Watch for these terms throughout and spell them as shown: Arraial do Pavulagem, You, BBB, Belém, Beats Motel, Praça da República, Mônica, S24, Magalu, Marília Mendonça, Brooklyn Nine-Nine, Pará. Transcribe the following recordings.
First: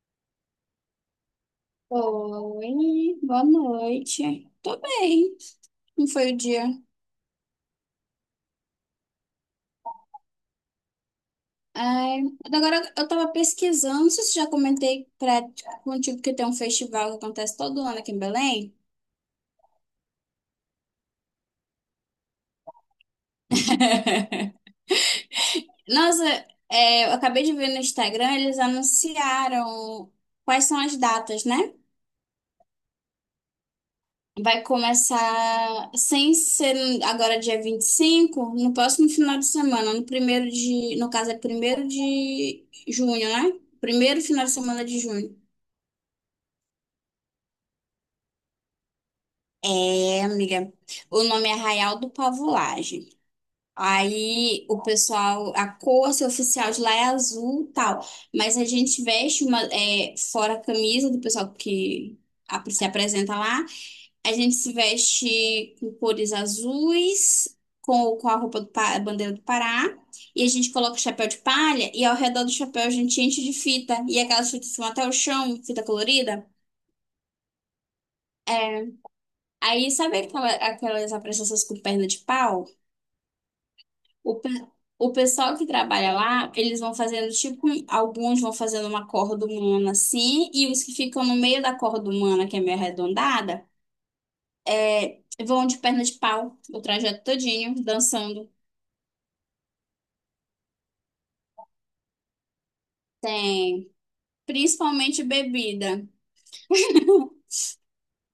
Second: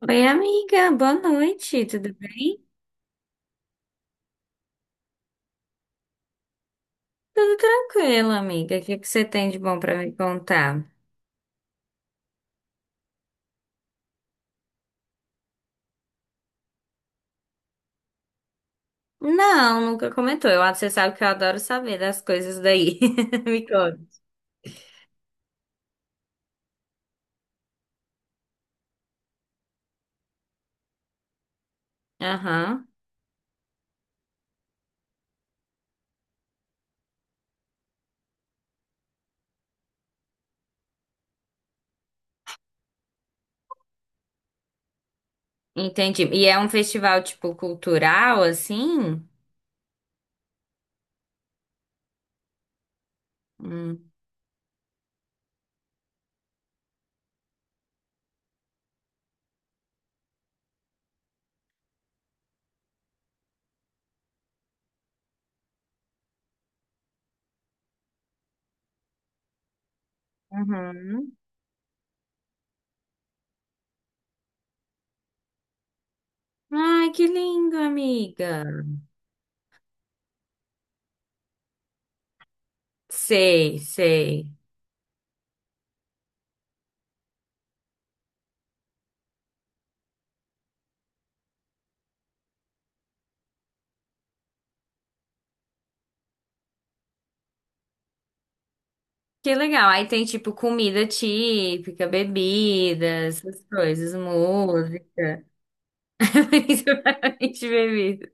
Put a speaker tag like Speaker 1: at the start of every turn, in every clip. Speaker 1: Oi, amiga, boa noite, tudo bem?
Speaker 2: Oi, boa noite. Tô bem. Não foi o dia.
Speaker 1: Tudo tranquilo, amiga. O que que você tem de bom pra me contar?
Speaker 2: Ai, agora eu tava pesquisando, não sei se já comentei contigo que tem um festival que acontece todo ano aqui em Belém.
Speaker 1: Não, nunca comentou. Eu, você sabe que eu adoro saber das coisas daí. Me conta.
Speaker 2: Nossa, eu acabei de ver no Instagram, eles anunciaram quais são as datas, né?
Speaker 1: Aham,
Speaker 2: Vai começar, sem ser agora dia 25 no próximo final de semana, no caso é 1º de junho, né? Primeiro final de semana de junho.
Speaker 1: entendi. E é um festival, tipo, cultural, assim?
Speaker 2: É, amiga. O nome é Arraial do Pavulagem.
Speaker 1: Hum.
Speaker 2: Aí o pessoal, a cor assim, oficial de lá é azul e tal. Mas a gente veste fora a camisa do pessoal que se apresenta lá. A gente se veste com cores azuis, com a roupa do, a bandeira do Pará. E a gente coloca o chapéu
Speaker 1: Uhum.
Speaker 2: de palha. E ao redor do chapéu a gente enche de fita. E aquelas fitas que vão até o chão, fita colorida.
Speaker 1: Ai, que lindo, amiga.
Speaker 2: Aí sabe aquelas apresentações com perna de pau?
Speaker 1: Sei,
Speaker 2: O,
Speaker 1: sei.
Speaker 2: pe- o pessoal que trabalha lá, eles vão fazendo tipo, alguns vão fazendo uma corda humana assim, e os que ficam no meio da corda humana, que é meio arredondada, vão de perna de pau, o trajeto todinho, dançando.
Speaker 1: Que legal. Aí tem, tipo, comida típica, bebidas, essas
Speaker 2: Tem
Speaker 1: coisas,
Speaker 2: principalmente
Speaker 1: música.
Speaker 2: bebida.
Speaker 1: Principalmente bebidas.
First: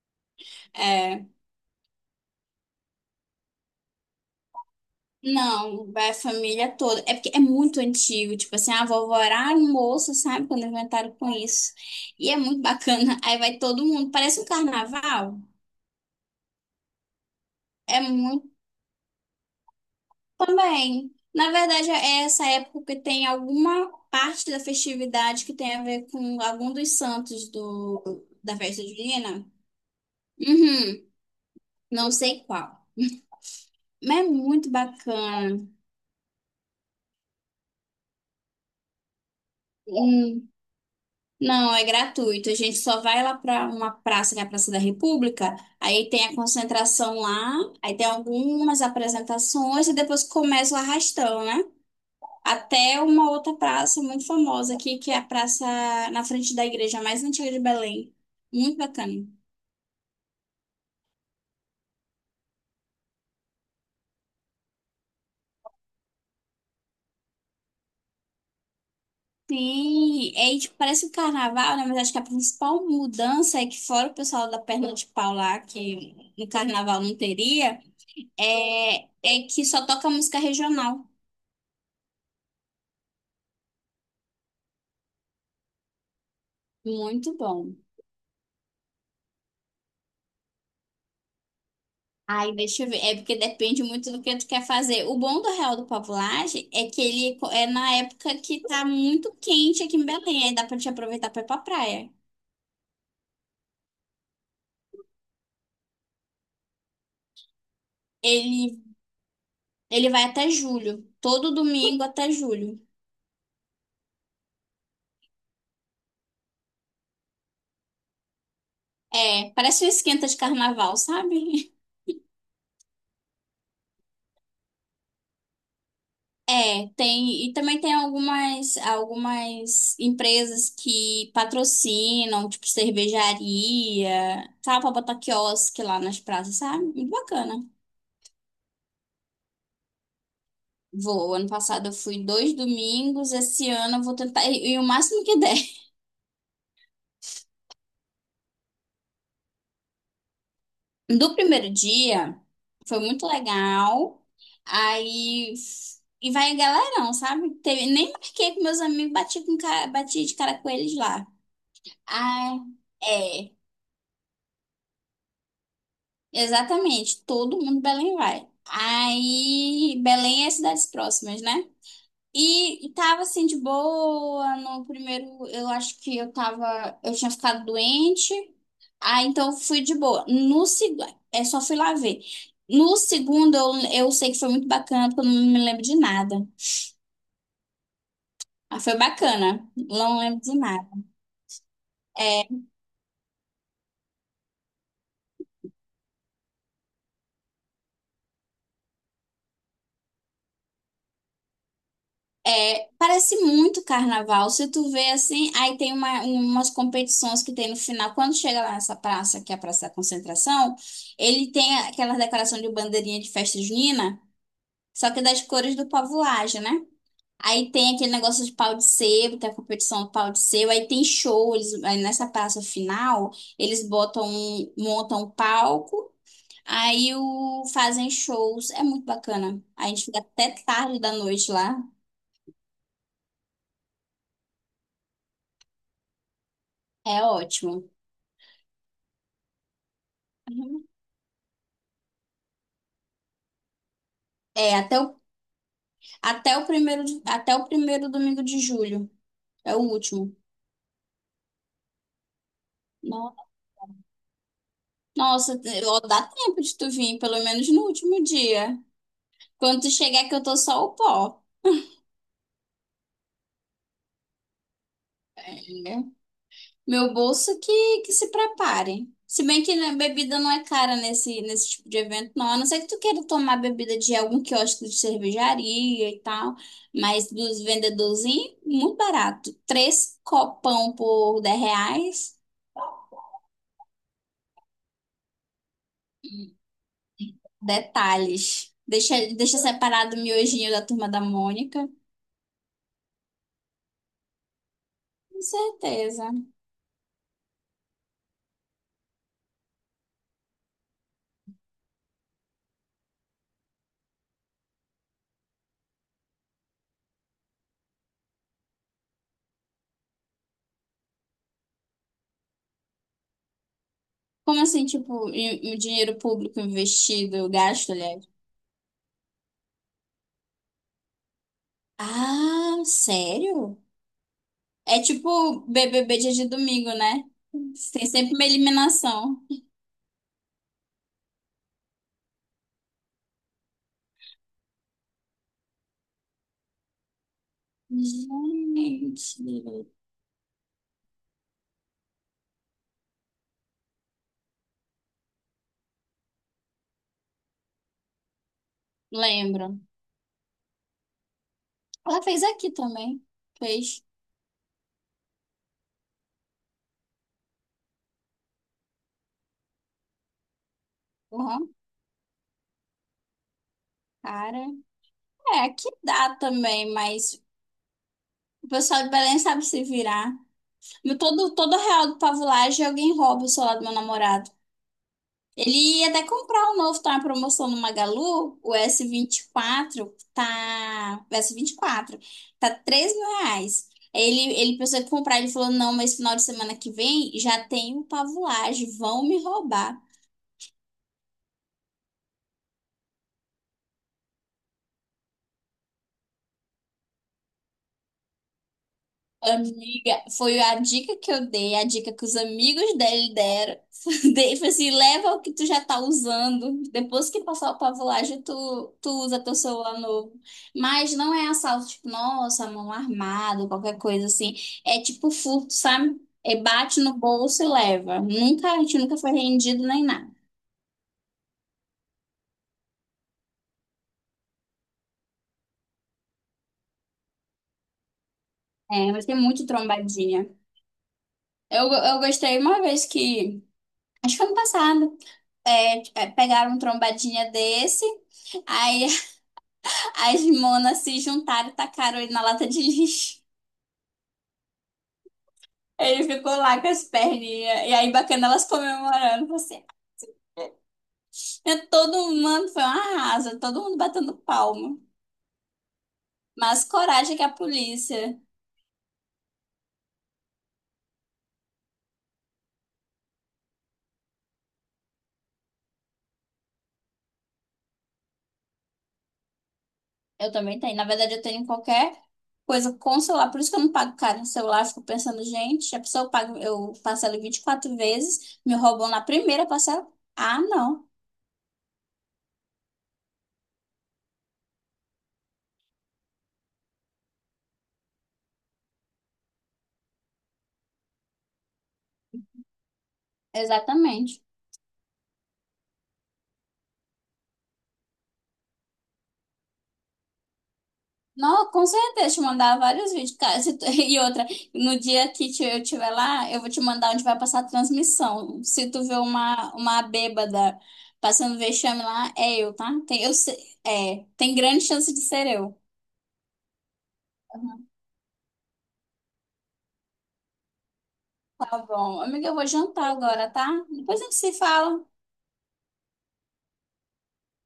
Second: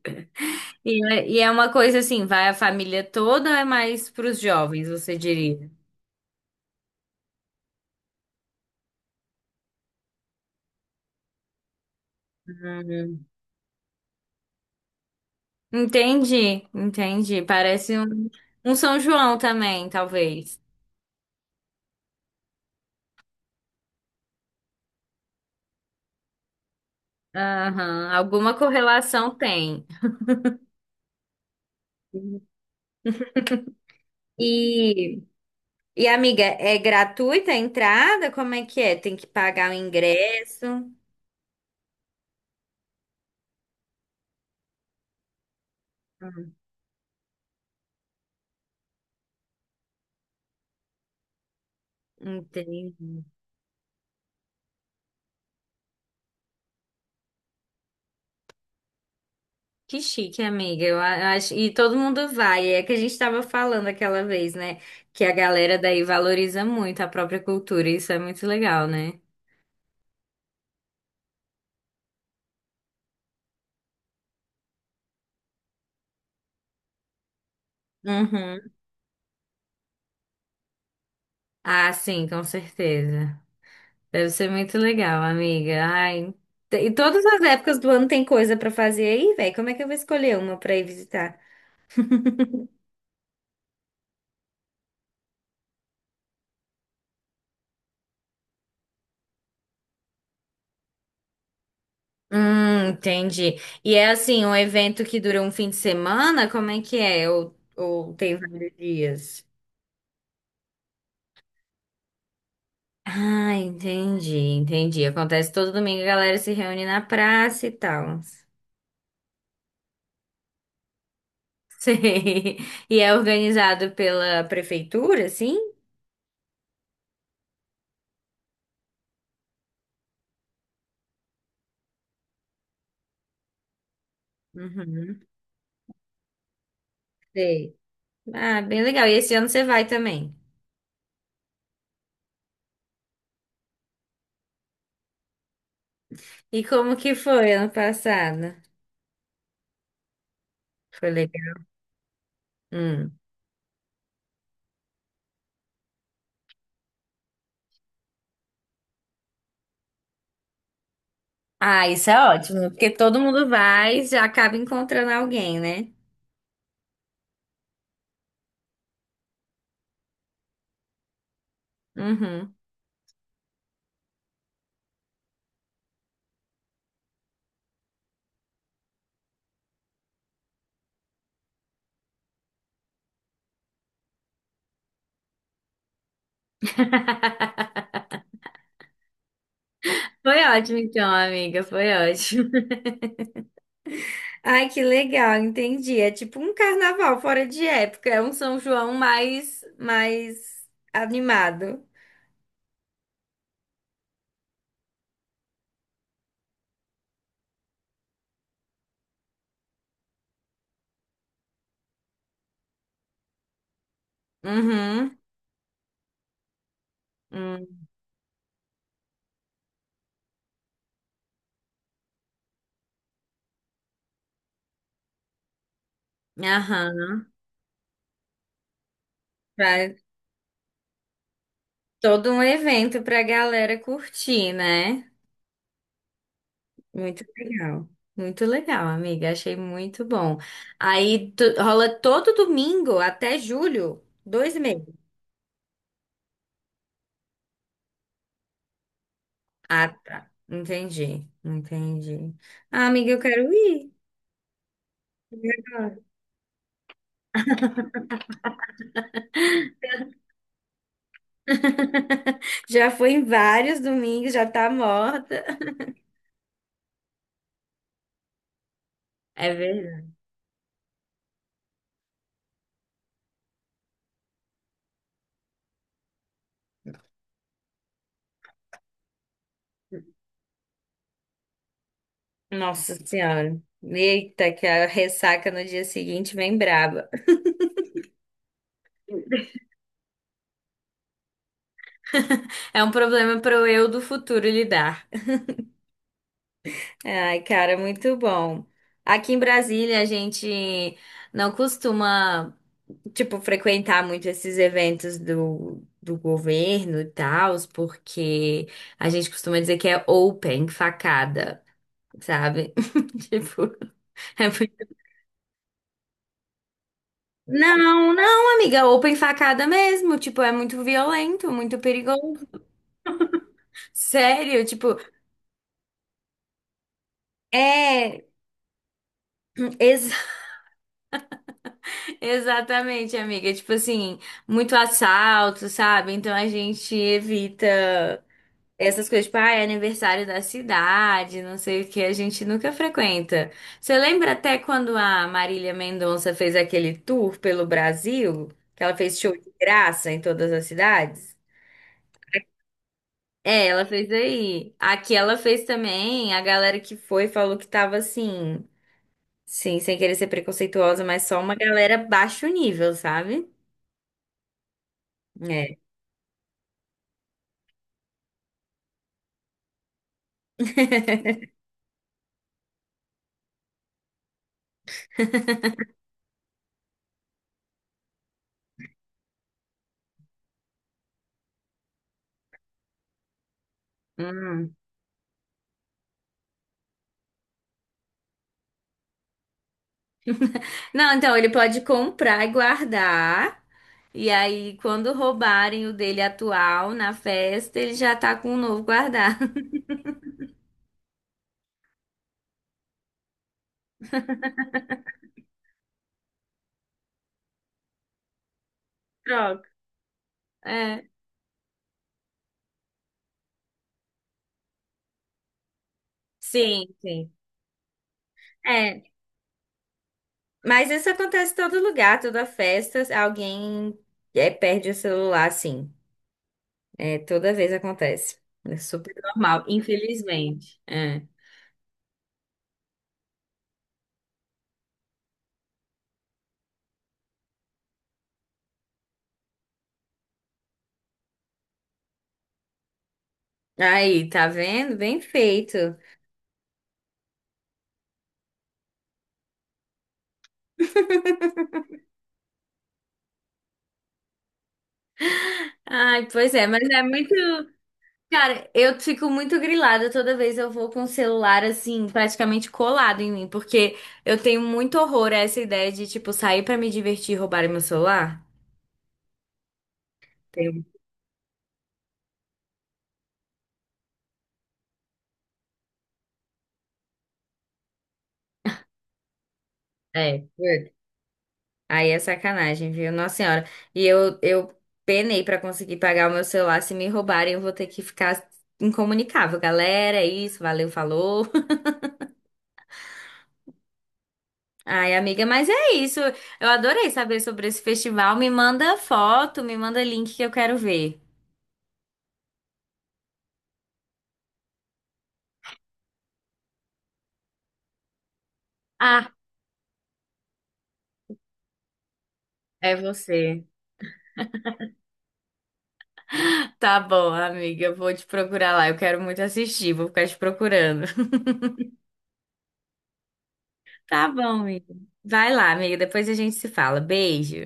Speaker 1: E
Speaker 2: É,
Speaker 1: é, e é uma coisa assim, vai a família toda, ou é mais para os jovens, você diria.
Speaker 2: não, vai a família toda. É porque é muito antigo, tipo assim, a vovó era um moço, sabe, quando inventaram com isso. E é muito bacana.
Speaker 1: Hum.
Speaker 2: Aí vai todo mundo, parece um carnaval.
Speaker 1: Entendi, entendi. Parece
Speaker 2: É
Speaker 1: um,
Speaker 2: muito
Speaker 1: um São João também, talvez.
Speaker 2: também. Na verdade, é essa época que tem alguma parte da festividade que tem a ver com algum dos santos
Speaker 1: Aham,
Speaker 2: do,
Speaker 1: alguma
Speaker 2: da festa
Speaker 1: correlação
Speaker 2: junina.
Speaker 1: tem.
Speaker 2: Uhum, não sei qual. Mas é muito
Speaker 1: E,
Speaker 2: bacana.
Speaker 1: e amiga, é gratuita a entrada? Como é que é? Tem que pagar o
Speaker 2: Hum,
Speaker 1: ingresso?
Speaker 2: Não, é gratuito. A gente só vai lá para uma praça, que é a Praça da República. Aí tem a concentração lá, aí tem algumas apresentações e depois começa o arrastão, né?
Speaker 1: Entendi.
Speaker 2: Até uma outra praça muito famosa aqui, que é a praça na frente da igreja mais antiga de Belém. Muito bacana.
Speaker 1: Que chique, amiga. Eu acho, e todo mundo vai. É que a gente estava falando aquela vez, né? Que a galera daí valoriza muito a própria cultura. Isso é muito legal, né?
Speaker 2: Sim, é, e, tipo, parece um carnaval, né? Mas acho que a principal mudança é que fora o pessoal da perna de pau lá, que no carnaval não teria,
Speaker 1: Uhum.
Speaker 2: é que só toca música regional.
Speaker 1: Ah, sim, com certeza. Deve ser muito legal, amiga. Ai, e todas
Speaker 2: Muito
Speaker 1: as
Speaker 2: bom.
Speaker 1: épocas do ano tem coisa pra fazer aí, velho. Como é que eu vou escolher uma pra ir visitar?
Speaker 2: Aí, deixa eu ver. É porque depende muito do que tu quer fazer. O bom do Real do Pavulagem é que é na época que tá muito quente aqui em Belém. Aí dá pra te aproveitar pra ir pra praia.
Speaker 1: Entendi. E é assim, um evento que dura um fim de semana? Como é que é? Ou tem vários
Speaker 2: Ele,
Speaker 1: dias?
Speaker 2: ele vai até julho. Todo domingo até julho.
Speaker 1: Ah, entendi, entendi. Acontece todo domingo, a galera se reúne na praça e tal.
Speaker 2: É, parece um esquenta de carnaval, sabe?
Speaker 1: Sei. E é organizado pela prefeitura, sim?
Speaker 2: É, tem. E também tem algumas empresas que patrocinam, tipo cervejaria, tal, pra botar
Speaker 1: Uhum,
Speaker 2: quiosque lá nas praças, sabe? Muito bacana.
Speaker 1: sei. Ah, bem legal. E esse ano você vai também.
Speaker 2: Vou. Ano passado eu fui 2 domingos, esse ano eu vou tentar ir, ir o máximo que der.
Speaker 1: E como que foi ano passado? Foi
Speaker 2: Do
Speaker 1: legal.
Speaker 2: primeiro dia, foi
Speaker 1: Hum.
Speaker 2: muito legal. Aí, e vai galerão, sabe? Teve, nem marquei com meus amigos, bati de cara com eles lá.
Speaker 1: Ah, isso é
Speaker 2: Ai,
Speaker 1: ótimo, porque todo mundo
Speaker 2: é,
Speaker 1: vai e já acaba encontrando alguém, né?
Speaker 2: exatamente. Todo mundo de Belém vai. Aí, Belém é cidades próximas, né?
Speaker 1: Uhum.
Speaker 2: E tava assim de boa no primeiro. Eu acho que eu tava. Eu tinha ficado doente. Ah, então fui de boa. No segundo, é só fui lá ver. No segundo, eu sei que foi muito bacana, porque eu não me lembro de nada. Ah, foi bacana, não lembro
Speaker 1: Foi
Speaker 2: de
Speaker 1: ótimo,
Speaker 2: nada.
Speaker 1: então, amiga. Foi ótimo. Ai, que legal, entendi. É tipo um carnaval fora de época, é um São João mais animado.
Speaker 2: É, parece muito carnaval. Se tu vê assim, aí tem umas competições que tem no final. Quando chega lá nessa praça, que é a Praça da Concentração, ele tem aquela decoração de bandeirinha de festa junina, só
Speaker 1: Uhum.
Speaker 2: que das cores do povo Laje, né? Aí
Speaker 1: Hum,
Speaker 2: tem aquele negócio de pau de sebo, tem a competição do pau de sebo, aí tem show, eles, aí nessa praça final, eles botam, montam um palco,
Speaker 1: aham.
Speaker 2: aí o, fazem shows, é muito bacana. A
Speaker 1: Pra-
Speaker 2: gente fica até tarde da noite lá,
Speaker 1: Todo um evento pra galera curtir, né?
Speaker 2: é
Speaker 1: Muito legal.
Speaker 2: ótimo.
Speaker 1: Muito legal, amiga. Achei muito bom.
Speaker 2: Uhum.
Speaker 1: Aí rola todo domingo até julho, dois
Speaker 2: É,
Speaker 1: meses.
Speaker 2: até o, até o primeiro, até o primeiro domingo de julho, é o
Speaker 1: Ah, tá.
Speaker 2: último.
Speaker 1: Entendi, entendi. Ah, amiga, eu
Speaker 2: No-
Speaker 1: quero ir.
Speaker 2: Nossa, ó, dá tempo de tu vir, pelo menos no último dia. Quando tu chegar que eu tô só o pó.
Speaker 1: Já foi em vários domingos, já tá morta.
Speaker 2: Meu bolso que se prepare. Se
Speaker 1: É
Speaker 2: bem que né,
Speaker 1: verdade.
Speaker 2: bebida não é cara nesse tipo de evento, não. A não ser que tu queira tomar bebida de algum quiosque de cervejaria e tal. Mas dos vendedorzinhos, muito barato. Três copão por R$ 10.
Speaker 1: Nossa Senhora. Eita, que a ressaca no dia seguinte vem braba.
Speaker 2: Detalhes. Deixa separado o miojinho da turma da Mônica.
Speaker 1: É um problema para o eu do futuro lidar.
Speaker 2: Com certeza.
Speaker 1: Ai, cara, muito bom. Aqui em Brasília, a gente não costuma, tipo, frequentar muito esses eventos do governo e tal, porque a gente costuma dizer que é open, facada, sabe? Tipo, é
Speaker 2: Como assim,
Speaker 1: muito...
Speaker 2: tipo, em dinheiro público investido, gasto,
Speaker 1: Não,
Speaker 2: aliás?
Speaker 1: não, amiga, open facada mesmo. Tipo, é muito violento, muito perigoso.
Speaker 2: Ah, sério?
Speaker 1: Sério, tipo,
Speaker 2: É tipo BBB dia de domingo, né? Tem
Speaker 1: é,
Speaker 2: sempre uma eliminação.
Speaker 1: ex- exatamente, amiga. Tipo assim, muito assalto, sabe? Então a gente evita essas coisas, tipo,
Speaker 2: Gente,
Speaker 1: ah, é aniversário da cidade, não sei o que, a gente nunca frequenta. Você lembra até quando a Marília Mendonça fez aquele tour pelo Brasil? Que ela fez show de
Speaker 2: lembro.
Speaker 1: graça em todas as cidades?
Speaker 2: Ela fez aqui também.
Speaker 1: É, ela
Speaker 2: Fez.
Speaker 1: fez aí. Aqui ela fez também. A galera que foi falou que tava assim. Sim, sem querer ser preconceituosa, mas só uma
Speaker 2: Uhum.
Speaker 1: galera baixo nível, sabe?
Speaker 2: Cara. É,
Speaker 1: É.
Speaker 2: aqui dá também, mas o pessoal de Belém sabe se virar. Todo, todo real do Pavulagem alguém rouba o celular do meu namorado. Ele ia até comprar um novo, tá na promoção no Magalu, o S24, tá... O S24, tá R$ 3.000. Aí Ele,
Speaker 1: Hum.
Speaker 2: ele pensou em comprar, ele falou, não, mas final de semana que vem já tem o pavulagem, vão me roubar.
Speaker 1: Não, então ele pode comprar e guardar. E aí, quando roubarem o dele atual na festa, ele já tá com o novo guardado.
Speaker 2: Amiga, foi a dica que eu dei, a dica que os amigos dele deram. Dei, falei assim, leva o que tu já tá usando. Depois que passar a pavulagem, tu usa teu
Speaker 1: Troca.
Speaker 2: celular novo.
Speaker 1: É.
Speaker 2: Mas não é assalto, tipo, nossa, mão armada, qualquer coisa assim. É tipo furto, sabe? É
Speaker 1: Sim,
Speaker 2: bate no
Speaker 1: sim.
Speaker 2: bolso e leva. Nunca, a gente
Speaker 1: É.
Speaker 2: nunca foi rendido nem nada.
Speaker 1: Mas isso acontece em todo lugar, toda festa, alguém é, perde o celular, sim. É, toda vez acontece. É
Speaker 2: É,
Speaker 1: super
Speaker 2: mas tem
Speaker 1: normal,
Speaker 2: muito trombadinha.
Speaker 1: infelizmente. É.
Speaker 2: Eu gostei uma vez que. Acho que foi ano passado. Pegaram um trombadinha desse. Aí as monas se juntaram e tacaram ele na lata de lixo.
Speaker 1: Aí, tá vendo? Bem feito.
Speaker 2: Ele ficou lá com as perninhas. E aí, bacana, elas comemorando. Você. É, todo mundo foi um arraso, todo mundo batendo palma.
Speaker 1: Ai, pois é,
Speaker 2: Mas
Speaker 1: mas é muito.
Speaker 2: coragem que a polícia.
Speaker 1: Cara, eu fico muito grilada toda vez eu vou com o celular assim, praticamente colado em mim, porque eu tenho muito horror a essa ideia de, tipo, sair pra me divertir e roubarem meu celular.
Speaker 2: Eu também
Speaker 1: Tenho.
Speaker 2: tenho. Na verdade, eu tenho qualquer coisa com celular. Por isso que eu não pago caro no celular. Eu fico pensando, gente, a pessoa paga, eu parcelo em 24 vezes, me roubam na primeira parcela.
Speaker 1: É,
Speaker 2: Ah,
Speaker 1: putz,
Speaker 2: não.
Speaker 1: aí é sacanagem, viu? Nossa Senhora. E eu penei pra conseguir pagar o meu celular. Se me roubarem, eu vou ter que ficar incomunicável. Galera, é isso, valeu, falou.
Speaker 2: Exatamente.
Speaker 1: Ai, amiga, mas é isso. Eu adorei saber sobre esse festival. Me manda foto, me manda link que eu quero ver.
Speaker 2: Não, com certeza, te mandar vários vídeos, cara. Se tu- E outra, no dia que eu estiver lá, eu vou te mandar onde vai passar a transmissão. Se tu vê
Speaker 1: Ah,
Speaker 2: uma bêbada passando vexame lá, é eu, tá?
Speaker 1: é
Speaker 2: Tem, eu, se-
Speaker 1: você.
Speaker 2: é, tem grande chance de ser eu.
Speaker 1: Tá bom, amiga, eu vou te procurar lá. Eu quero muito assistir, vou ficar te procurando.
Speaker 2: Tá bom. Amiga, eu vou jantar agora, tá? Depois a
Speaker 1: Tá
Speaker 2: gente se
Speaker 1: bom, amiga.
Speaker 2: fala.
Speaker 1: Vai lá, amiga, depois a gente se fala. Beijo.